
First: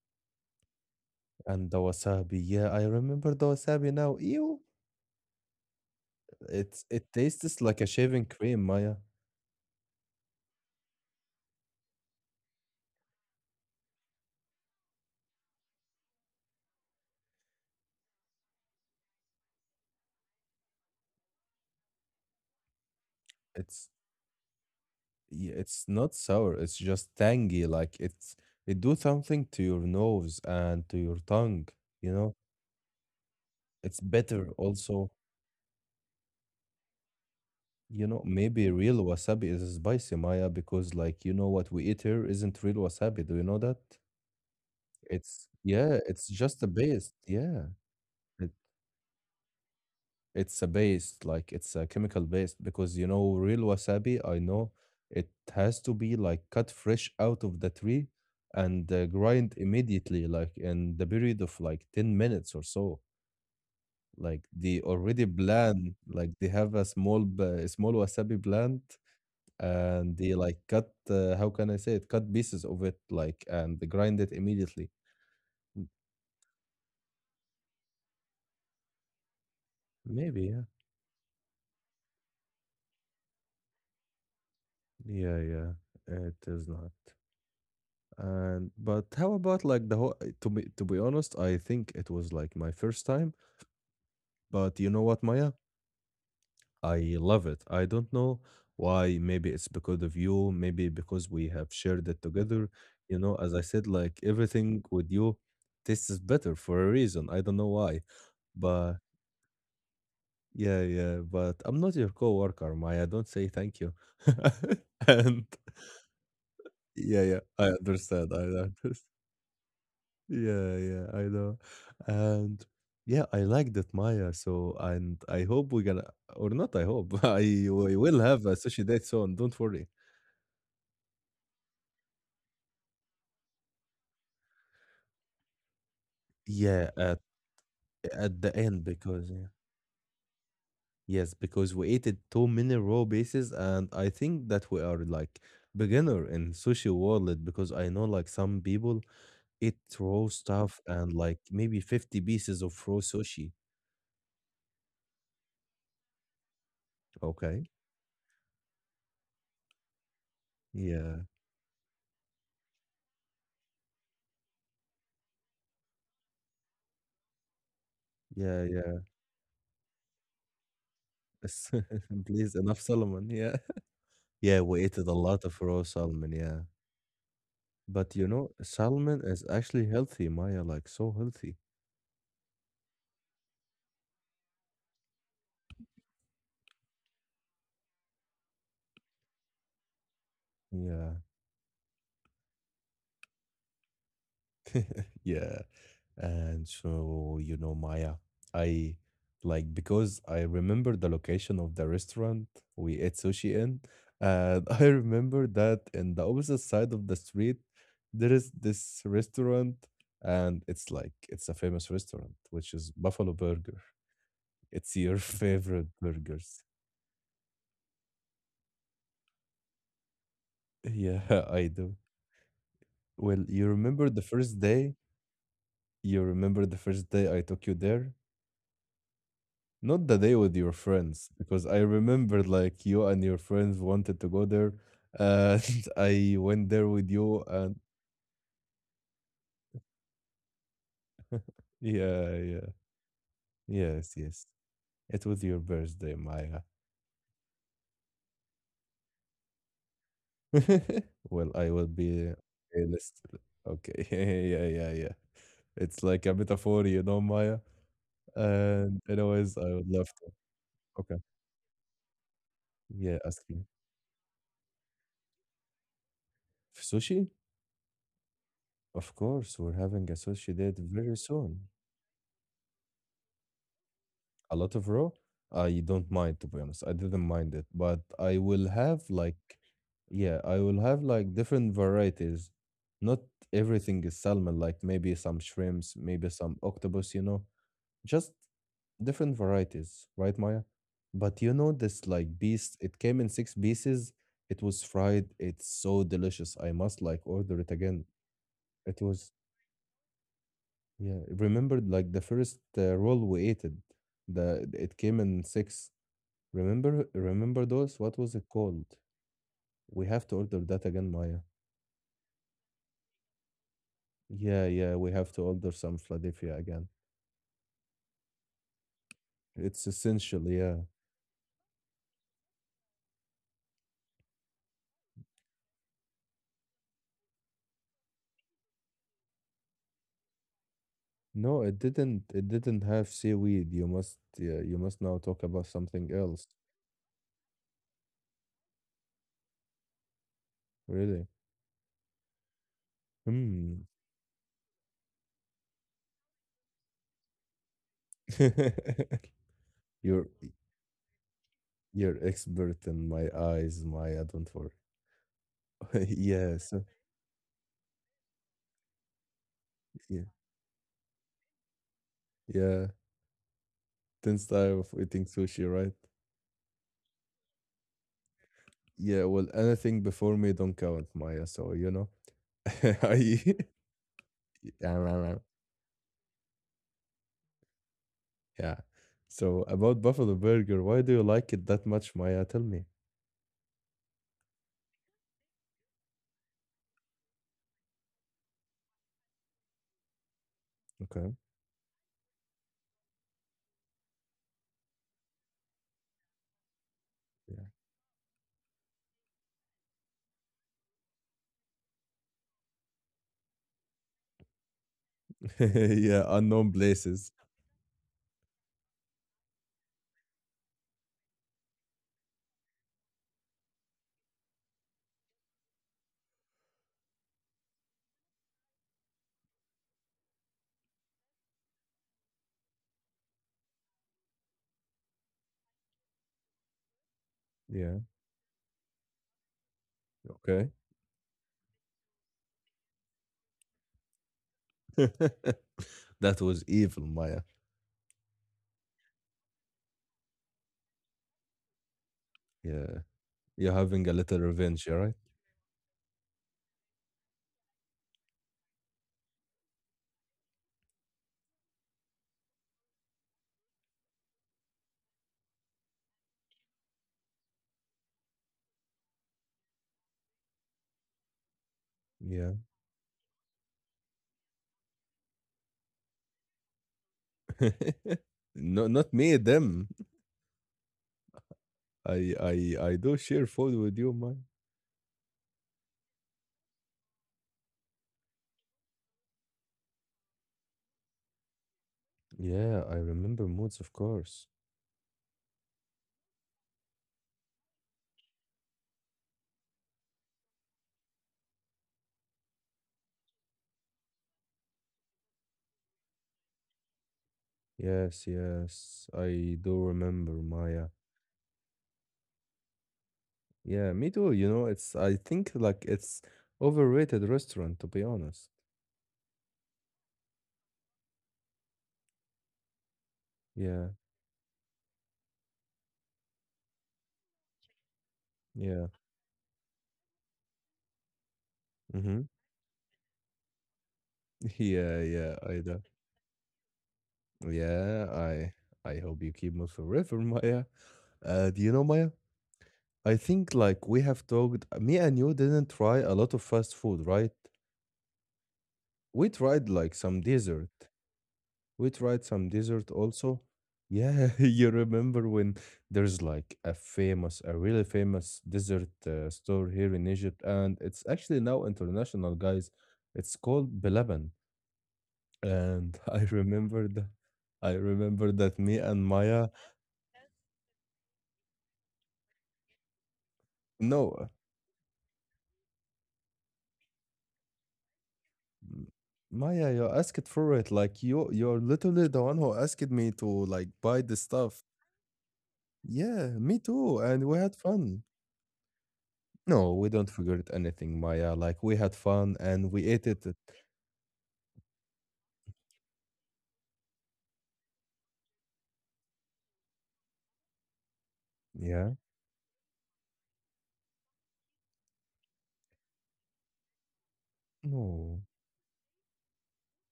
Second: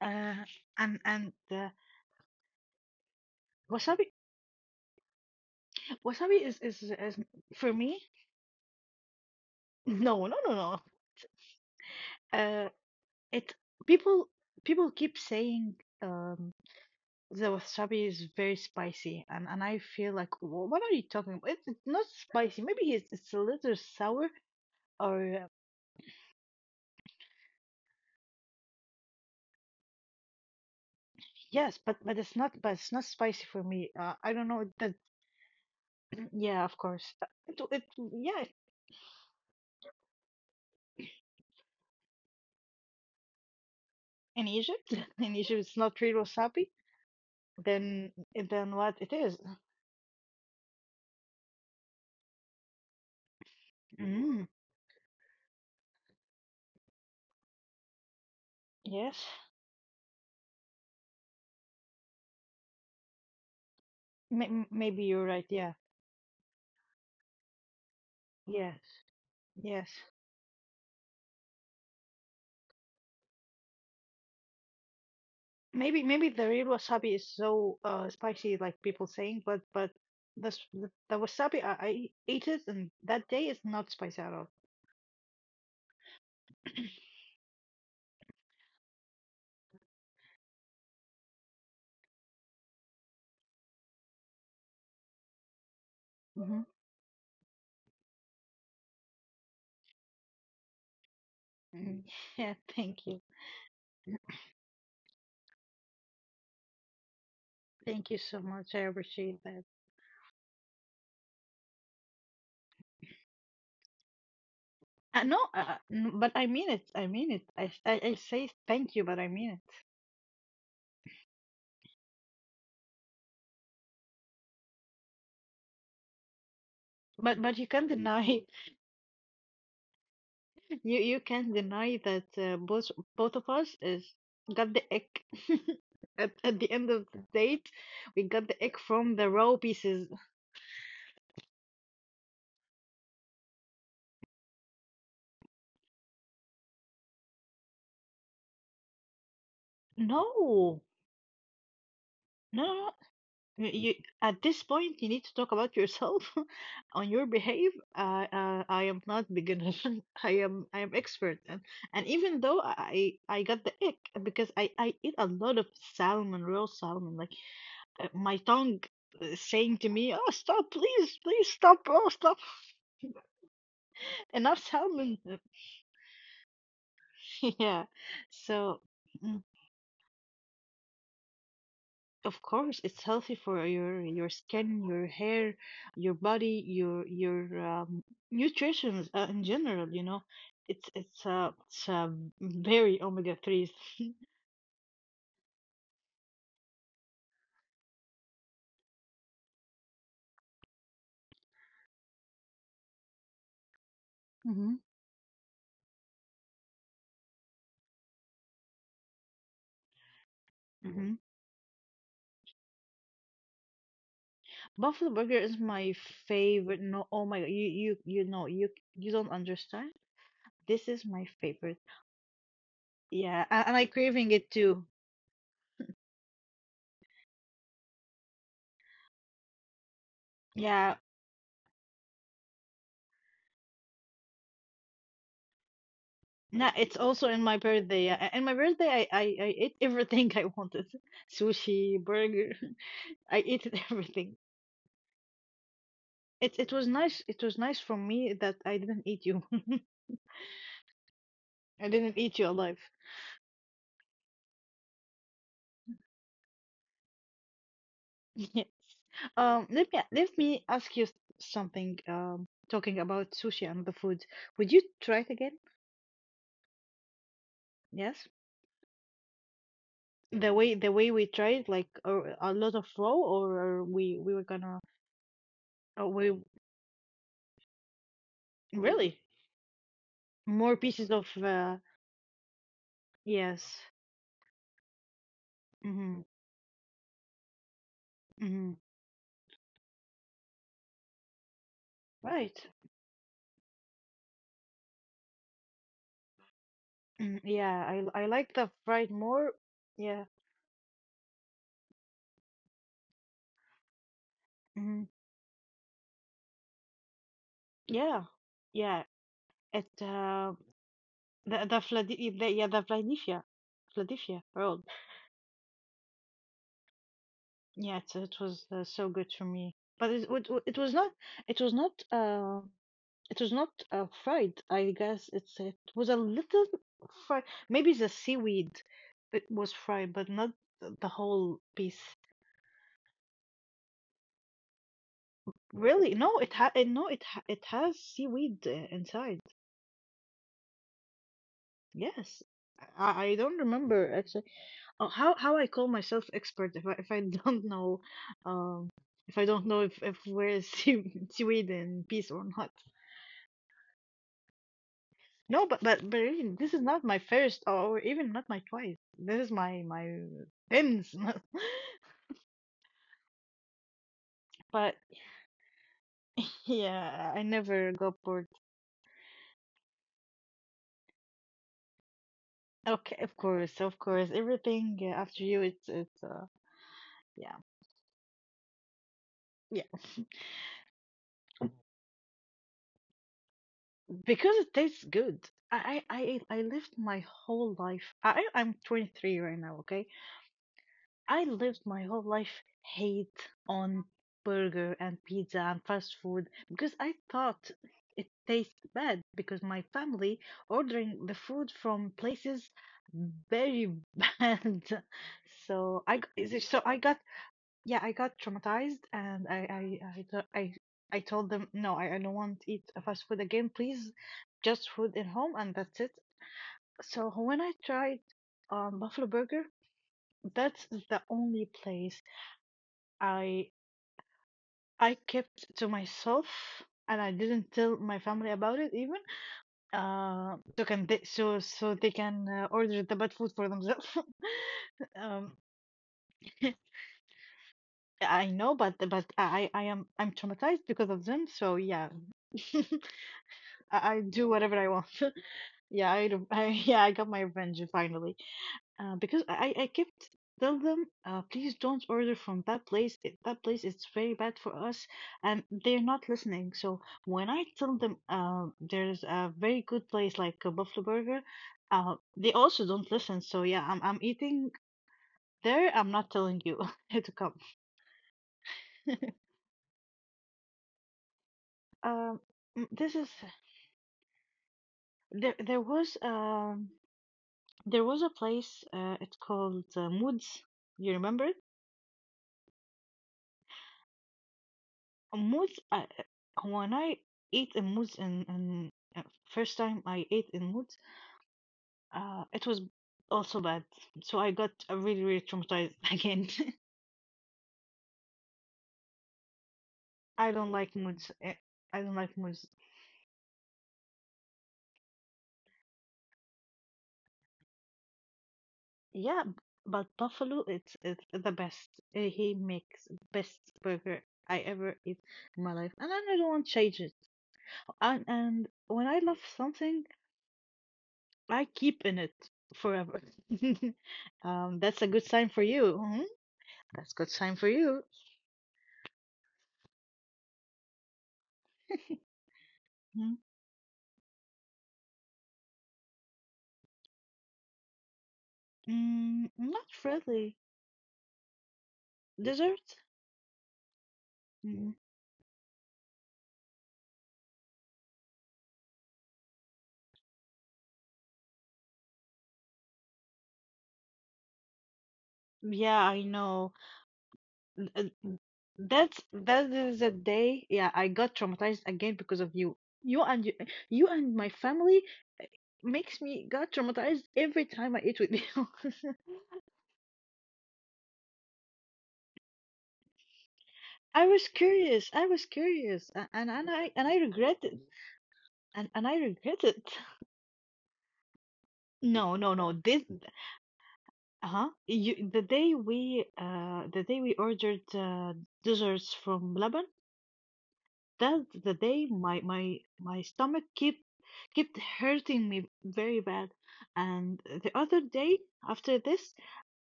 B: uh, and
A: And the wasabi. Yeah, I remember the wasabi
B: wasabi.
A: now. Ew.
B: Wasabi
A: It's it
B: is
A: tastes
B: for
A: like a
B: me.
A: shaving cream, Maya.
B: No, no, no, no. Uh, it people People keep saying um, the wasabi is very spicy, and I feel like What are you talking about? It's not spicy. Maybe it's a little
A: It's
B: sour or."
A: yeah, it's not sour, it's just tangy. Like it's it do something to your nose and to your tongue,
B: Yes, but
A: you know?
B: it's not spicy for me.
A: It's
B: I don't
A: bitter
B: know that.
A: also.
B: Yeah, of course. It
A: You know,
B: yeah.
A: maybe real wasabi is spicy, Maya, because like you know what we eat here isn't real wasabi. Do you know that?
B: In Egypt, in
A: It's
B: Egypt, it's not
A: yeah,
B: real
A: it's just
B: wasabi.
A: a base. Yeah.
B: Then
A: It,
B: then what it is?
A: it's a base, like it's a chemical base because you know real wasabi, I
B: Mm,
A: know it has to be like cut fresh out of the tree and
B: yes,
A: grind immediately, like in the period of like 10 minutes or so. Like they
B: Maybe you're
A: already
B: right. Yeah,
A: blend, like they have a small b- a small wasabi
B: yes,
A: blend.
B: yes.
A: And they like cut how can I say it? Cut pieces of it like and grind it immediately.
B: Maybe the real wasabi is so spicy like people saying, but
A: Maybe,
B: this
A: yeah.
B: the, s- the wasabi I ate it and that day is not spicy at all.
A: Yeah, yeah. It is not. And but how about like the whole eh, to be honest, I think it was like my first time. But you know what, Maya?
B: Hmm.
A: I love it. I don't know why. Maybe it's because of you, maybe because we have shared it
B: Yeah,
A: together. You know, as I said, like everything with you tastes better for a reason. I don't know why.
B: thank you so much. I
A: But
B: appreciate that.
A: yeah, yeah, but I'm not your coworker, Maya. Don't say thank you.
B: No,
A: And
B: n- But I mean it. I
A: yeah,
B: mean
A: yeah,
B: it.
A: I
B: I
A: understand. I
B: say
A: understand.
B: thank you, but I mean it.
A: Yeah, yeah, I know. And yeah, I like that, Maya. So, and I hope we're gonna, or not, I hope
B: But
A: I
B: but you can't
A: we will
B: deny
A: have a sushi date soon. Don't worry.
B: you can't deny that both of us is got the egg at the end
A: Yeah,
B: of the
A: at
B: date. We
A: at
B: got
A: the
B: the egg
A: end
B: from the
A: because yeah.
B: raw pieces.
A: Yes, because we ate it too many raw bases, and I think that we are like beginner in sushi world because I know like some people It raw stuff
B: No,
A: and like maybe 50 pieces
B: no, no.
A: of
B: No,
A: raw sushi.
B: You, at this point, you need to talk about yourself on your
A: Okay.
B: behave. I am not beginner. I am
A: Yeah.
B: expert, and even though I got the ick because I eat a lot of salmon, raw salmon. Like my
A: Yeah.
B: tongue
A: Yeah.
B: is saying to me, "Oh, stop! Please, please stop! Oh, stop!
A: Please, enough salmon. Yeah.
B: Enough
A: Yeah. We ate a
B: salmon!"
A: lot of raw salmon. Yeah.
B: Yeah.
A: But you know,
B: So.
A: salmon
B: Mm.
A: is actually healthy, Maya, like so healthy.
B: Of course, it's healthy for your skin, your hair, your body, your nutrition in general. You know, it's
A: Yeah.
B: it's uh, it's uh, very omega threes.
A: Yeah. And so, you know, Maya, I like because I remember the location of the restaurant we ate sushi in, and
B: Hmm.
A: I remember that in the opposite side of the street, there is this restaurant, and
B: Yeah.
A: it's
B: Hmm.
A: like it's a famous restaurant, which is Buffalo Burger. It's
B: Buffalo
A: your
B: burger is
A: favorite
B: my
A: burgers.
B: favorite. No, oh my god, you know you don't understand. This is my
A: Yeah, I
B: favorite.
A: do.
B: Yeah,
A: Well, you
B: and I
A: remember the
B: craving it
A: first
B: too.
A: day? You remember the first day I took you there? Not the day with your
B: Yeah,
A: friends, because I remember like you and your friends wanted to go there, and I
B: no,
A: went there
B: it's
A: with
B: also in
A: you,
B: my
A: and
B: birthday. Yeah, in my birthday, I ate everything I wanted: sushi,
A: yeah,
B: burger.
A: yeah,
B: I ate
A: yes,
B: everything.
A: yes. It was your birthday,
B: It
A: Maya.
B: it was nice. It was nice for me that I didn't eat you.
A: Well, I will
B: I didn't
A: be a
B: eat you alive.
A: list. Okay, yeah, yeah, yeah. It's like a metaphor, you know, Maya.
B: Yes.
A: And anyways, I would
B: Let me
A: love to.
B: let me ask you
A: Okay,
B: something. Talking
A: yeah,
B: about
A: ask me.
B: sushi and the food, would you try it again?
A: Sushi?
B: Yes.
A: Of course, we're having a
B: The
A: sushi
B: way
A: date
B: the way
A: very
B: we tried,
A: soon.
B: like a lot of raw, or we were
A: A lot
B: gonna.
A: of raw, I
B: Oh,
A: don't
B: we
A: mind to be honest. I didn't mind it, but I will have
B: really
A: like, yeah, I
B: more
A: will have
B: pieces of.
A: like different varieties. Not
B: Yes.
A: everything is salmon, like maybe some shrimps,
B: Mm-hmm.
A: maybe some octopus, you know, just
B: Mm-hmm.
A: different varieties, right, Maya? But you know, this like
B: Right.
A: beast, it came in six pieces. It was fried. It's so delicious. I must like
B: Mm,
A: order it
B: yeah.
A: again.
B: I like the
A: It
B: fried
A: was,
B: more. Yeah.
A: yeah, remembered like the first roll we ate it. The it
B: Mhm.
A: came in six. Remember, remember those? What
B: Yeah,
A: was it called?
B: yeah. It
A: We have to order that again, Maya.
B: the Vlad the, yeah the Vladivia Vladivia
A: Yeah,
B: road.
A: yeah, we have to order some Philadelphia again.
B: Yeah, it was so good for me.
A: It's
B: But it,
A: essential,
B: it wa-
A: yeah.
B: it was not, it was not fried. I guess it's it was a little fried. Maybe the seaweed it was fried, but not the whole
A: No, it
B: piece.
A: didn't. It didn't have seaweed. You must, yeah, you must now talk about something
B: Really?
A: else.
B: No, it ha it has seaweed inside.
A: Really?
B: Yes. I don't
A: Hmm.
B: remember actually how I call myself expert if I don't know um if I don't know if
A: You're
B: we're Sweden in
A: you're
B: peace or not.
A: expert in my eyes, Maya. Don't worry.
B: No, but really,
A: Yes.
B: this is not my first or even not my twice. This is my
A: Yeah.
B: tens.
A: Yeah. Ten style
B: But
A: of eating sushi, right?
B: yeah, I never got bored.
A: Yeah. Well, anything before me don't count, Maya. So you know.
B: Okay, of
A: I
B: course, of course. Everything
A: yeah.
B: after you, it's yeah.
A: Yeah. So about Buffalo Burger, why do you like it that much, Maya? Tell me.
B: Because it tastes good. I lived my whole life. I'm 23 right now, okay?
A: Okay.
B: I lived my whole life hate on burger and pizza and fast food because I
A: Yeah.
B: thought it tastes bad because my family ordering the food from places very bad. So I g-
A: yeah.
B: is it-
A: Unknown
B: so I got
A: places.
B: yeah, I got traumatized and I told them no, I don't want to eat a fast food again, please. Just food at home and that's it. So when I tried Buffalo Burger, that's the only place I I kept to myself and I didn't tell
A: Yeah.
B: my family about it even.
A: Okay.
B: So they can order the bad food for themselves. Um,
A: That was evil, Maya.
B: I know, but I'm traumatized because of them. So yeah,
A: Yeah. You're having a
B: I
A: little
B: do whatever I
A: revenge, all
B: want.
A: right?
B: Yeah, I, do- I yeah, I got my revenge finally. Because I kept tell them, please don't order from that place. That place is very bad for us, and they're not listening. So when I tell them, there's a very good place like a Buffalo Burger, they
A: Yeah.
B: also don't listen. So yeah, I'm eating there. I'm not telling you to come.
A: No, not me. Them. I,
B: Um,
A: I,
B: mm,
A: I
B: this
A: do
B: is
A: share food with you, Maya.
B: there. There was. There was a place, it's called Moods. You remember it?
A: Yeah. I remember moods, of course.
B: Moods. When I ate in Moods, and first time I ate in Moods, it was also bad. So I got really, really traumatized again.
A: Yes. Yes. I do remember,
B: I don't
A: Maya.
B: like Moods. Uh, I don't like Moods.
A: Yeah, me too. You know, it's I think like it's overrated restaurant to be honest.
B: Yeah, but Buffalo, it's the best. He makes best
A: Yeah,
B: burger I ever eat in my life, and I don't want to change it. And
A: yeah.
B: when I love something. I
A: Mm-hmm.
B: keep in it forever. Um,
A: Yeah,
B: that's a
A: yeah,
B: good
A: I
B: sign for
A: do.
B: you. Hmm. That's good sign for
A: Yeah,
B: you.
A: I hope you keep me forever, Maya. Do you know, Maya? I
B: Mm,
A: think like we have talked, me and you didn't try a lot of fast food, right? We
B: mm,
A: tried
B: not
A: like some
B: really.
A: dessert. We tried some
B: Dessert?
A: dessert also. Yeah, you
B: Mm,
A: remember when there's like a famous, a really famous dessert store here in Egypt, and it's actually now international, guys. It's called Belaban.
B: yeah,
A: And
B: I
A: I
B: know.
A: remember that I
B: N- uh,
A: remember
B: n-
A: that me and
B: That's
A: Maya,
B: that is a day. Yeah, I got traumatized again because of you. You and you, you
A: no,
B: and my family makes me got traumatized every time I eat with you.
A: m- Maya, you asked for it. Like you, you're literally the one who asked me to like buy the
B: I was
A: stuff.
B: curious. I was curious, a-
A: Yeah,
B: and
A: me too.
B: and I
A: And we had
B: regret it,
A: fun.
B: and I regret
A: No,
B: it.
A: we don't regret anything, Maya. Like we had fun
B: No, no,
A: and
B: no.
A: we
B: This
A: ate it. At-
B: uh-huh. You, the day we The day we ordered desserts from Lebanon, that's the
A: Yeah.
B: day my stomach keep kept hurting me very bad. And the other
A: No.
B: day after this,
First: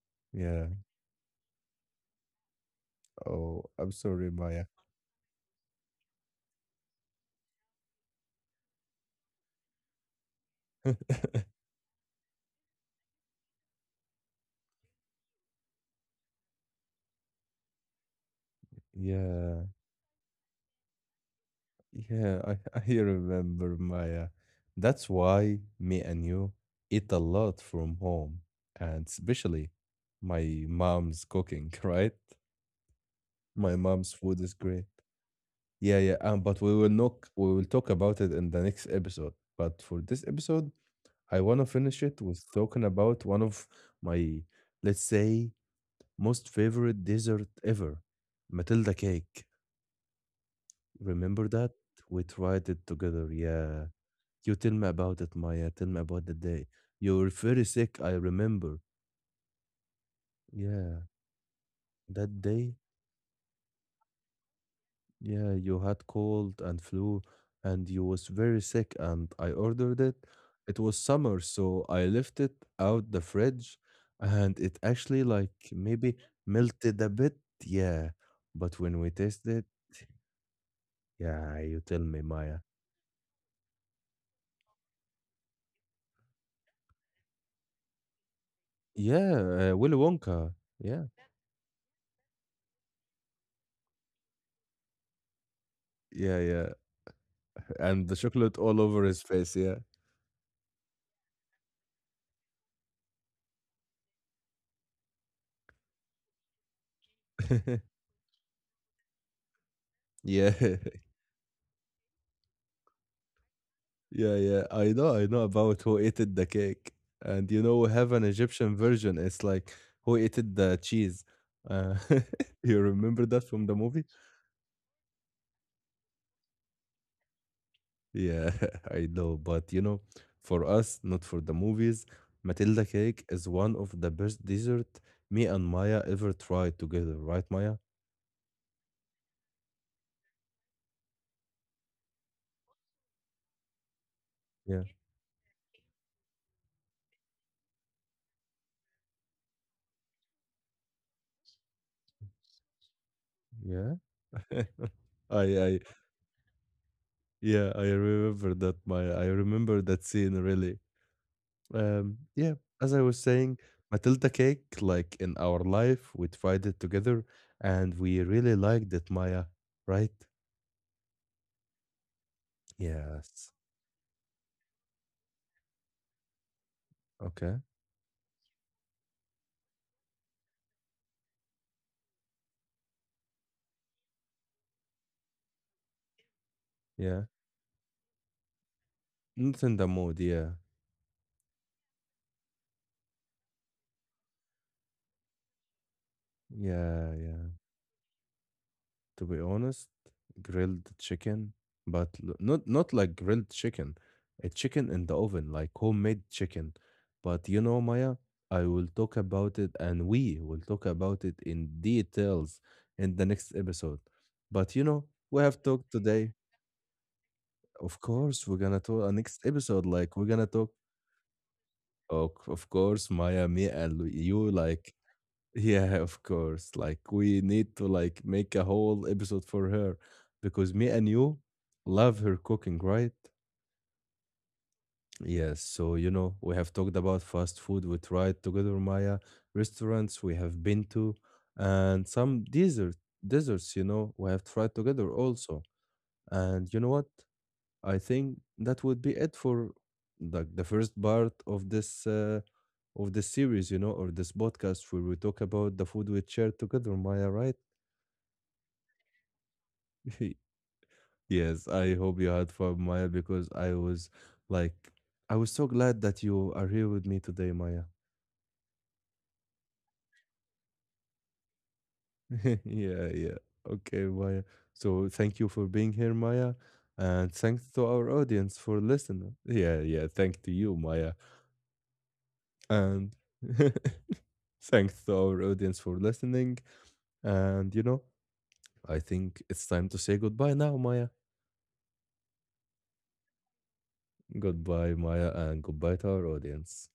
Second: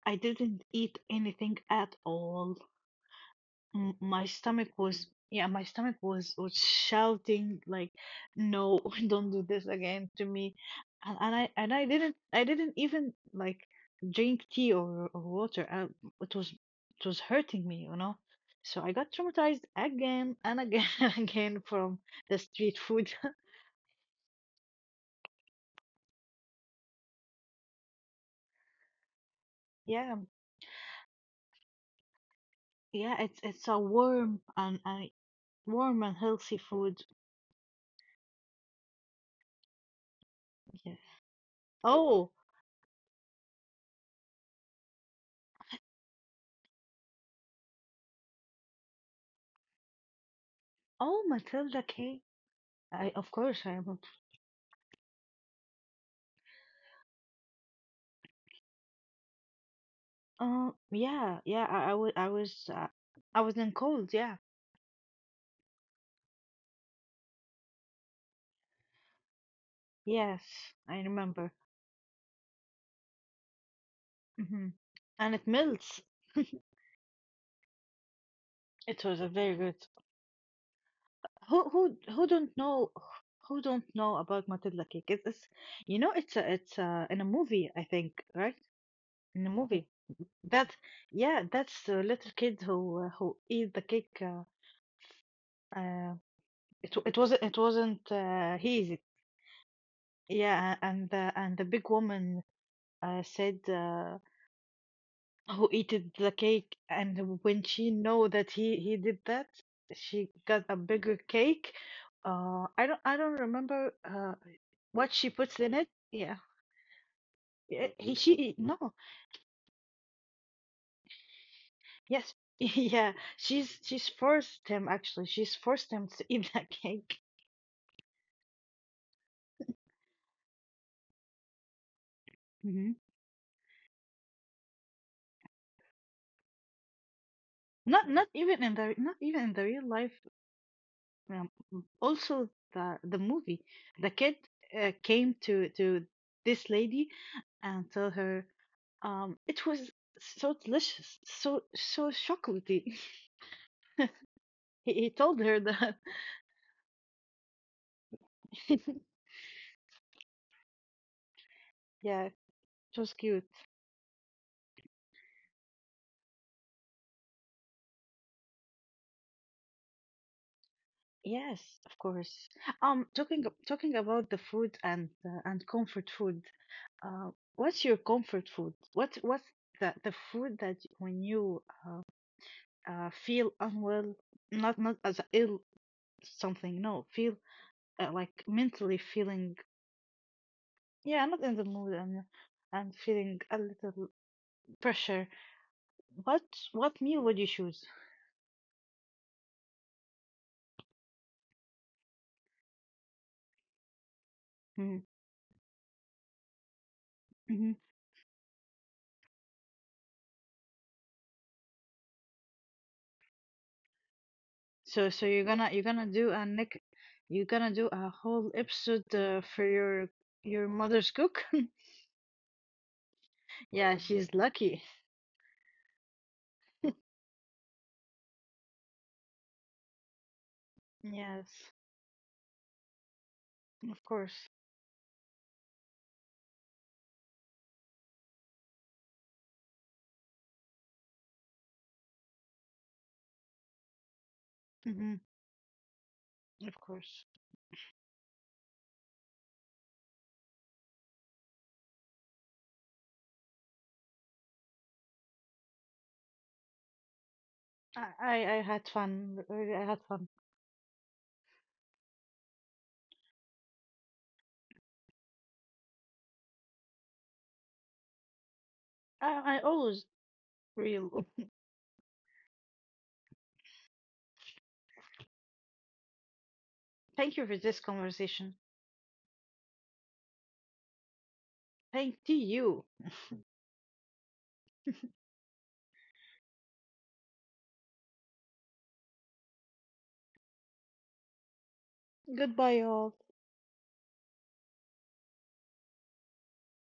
B: I didn't
A: Yeah.
B: eat anything at all.
A: Oh, I'm
B: My
A: sorry, Maya.
B: stomach was yeah my stomach was shouting like no, don't do this again to me, and, and I didn't even like drink tea or water. It was it was hurting me, you know, so I got traumatized
A: Yeah.
B: again and again and again from the
A: Yeah. I
B: street
A: I
B: food.
A: remember, Maya. That's why me and you eat a lot from home, and especially
B: Yeah.
A: my mom's cooking, right?
B: Yeah, it's
A: My
B: a
A: mom's food
B: warm
A: is great.
B: and
A: Yeah,
B: warm
A: yeah.
B: and
A: But
B: healthy
A: we will
B: food.
A: not. We will talk about it in the next episode. But for this episode,
B: Yes.
A: I want to finish it
B: Oh.
A: with talking about one of my, let's say, most favorite dessert ever, Matilda cake.
B: Oh,
A: Remember that?
B: Matilda K.
A: We tried it
B: I of
A: together.
B: course I
A: Yeah.
B: remember.
A: You tell me about it, Maya. Tell me about the day. You were very sick, I remember. Yeah.
B: Yeah, yeah.
A: That day
B: I was in cold. Yeah,
A: yeah, you had cold and flu, and you was very sick, and I ordered it. It
B: yes,
A: was
B: I
A: summer,
B: remember.
A: so I left it out the fridge, and
B: Hmm.
A: it actually
B: And it
A: like
B: melts.
A: maybe melted a bit. Yeah, but when
B: It
A: we
B: was a
A: tasted
B: very
A: it,
B: good.
A: yeah, you tell me,
B: Who
A: Maya.
B: don't know, who don't know about Matilda cake? It's You know, in a movie, I think, right? In a
A: Yeah,
B: movie.
A: Willy Wonka.
B: That,
A: Yeah,
B: yeah, that's the little kid who eat the cake. Uh,
A: yeah, yeah,
B: it wasn't.
A: and the chocolate all
B: He is it.
A: over his face. Yeah,
B: Yeah, and the big woman said. Who eated the cake and when she know that he did that she
A: yeah.
B: got a bigger cake. I don't remember
A: Yeah, yeah,
B: what
A: I
B: she
A: know
B: puts in
A: about
B: it.
A: who ate it
B: Yeah,
A: the cake, and you know
B: yeah,
A: we have
B: he
A: an
B: she
A: Egyptian
B: no.
A: version. It's like who ate it the cheese. Uh,
B: Yes,
A: you
B: yeah,
A: remember that from the movie?
B: she's forced him, actually, she's forced him to eat that cake.
A: Yeah, I know, but you know, for us, not for the movies, Matilda
B: Hmm.
A: cake is one of the best dessert me and Maya ever tried together. Right, Maya?
B: Not not even in the real life, um, also the movie, the kid
A: Yeah,
B: came to this lady and tell her. It was so delicious, so so chocolatey.
A: yeah.
B: He told her
A: I,
B: that.
A: yeah, I remember that, Maya. I remember that scene really.
B: Yeah, it
A: Yeah, as I
B: was
A: was
B: cute.
A: saying, Matilda cake, like in our life, we tried it together and we really liked it, Maya, right?
B: Yes, of course.
A: Yes.
B: Talking about the food and comfort food.
A: Okay.
B: What's your comfort food? What's the food that when you feel unwell, not as ill something. No,
A: Yeah.
B: feel like mentally feeling.
A: Not in the mood. Yeah.
B: Yeah, not in the mood and feeling a little pressure. What
A: Yeah.
B: meal would
A: Yeah.
B: you choose?
A: To be honest, grilled chicken, but l- not like grilled chicken, a chicken
B: Hmm.
A: in the oven, like homemade chicken. But you
B: Hmm.
A: know, Maya, I will talk about it, and we will talk about it in details in the next episode. But you know,
B: So
A: we
B: you're
A: have
B: gonna
A: talked
B: do
A: today.
B: a Nick, you're gonna do
A: Of
B: a
A: course,
B: whole
A: we're gonna talk a
B: episode
A: next
B: for
A: episode. Like we're gonna
B: your
A: talk.
B: mother's cook.
A: Oh, of course, Maya, me,
B: Yeah,
A: and
B: she's
A: you.
B: lucky.
A: Like yeah, of course. Like we need to like make a whole episode for her because me and you
B: Yes,
A: love her cooking, right?
B: of course.
A: Yes, so you know, we have talked about fast food, we tried together Maya, restaurants we have been to, and some desert deserts. You know, we have tried together
B: Hmm.
A: also. And you
B: Of
A: know what?
B: course.
A: I think that would be it for like the first part of this series, you know, or this podcast where we talk about the food we shared together, Maya, right?
B: I had fun. Really, I had fun.
A: Yes, I hope you had fun, Maya, because I was like, I was so glad that you are here with me today, Maya.
B: I always real.
A: Yeah, yeah. Okay, Maya. So thank you for being here, Maya. And
B: Thank you for
A: thanks
B: this
A: to our
B: conversation.
A: audience for listening. Yeah, yeah. Thank to you, Maya.
B: Thank to you.
A: And thanks to our audience for listening. And you know, I think it's time to say goodbye now, Maya.
B: Goodbye, all.
A: Goodbye, Maya, and goodbye to our audience.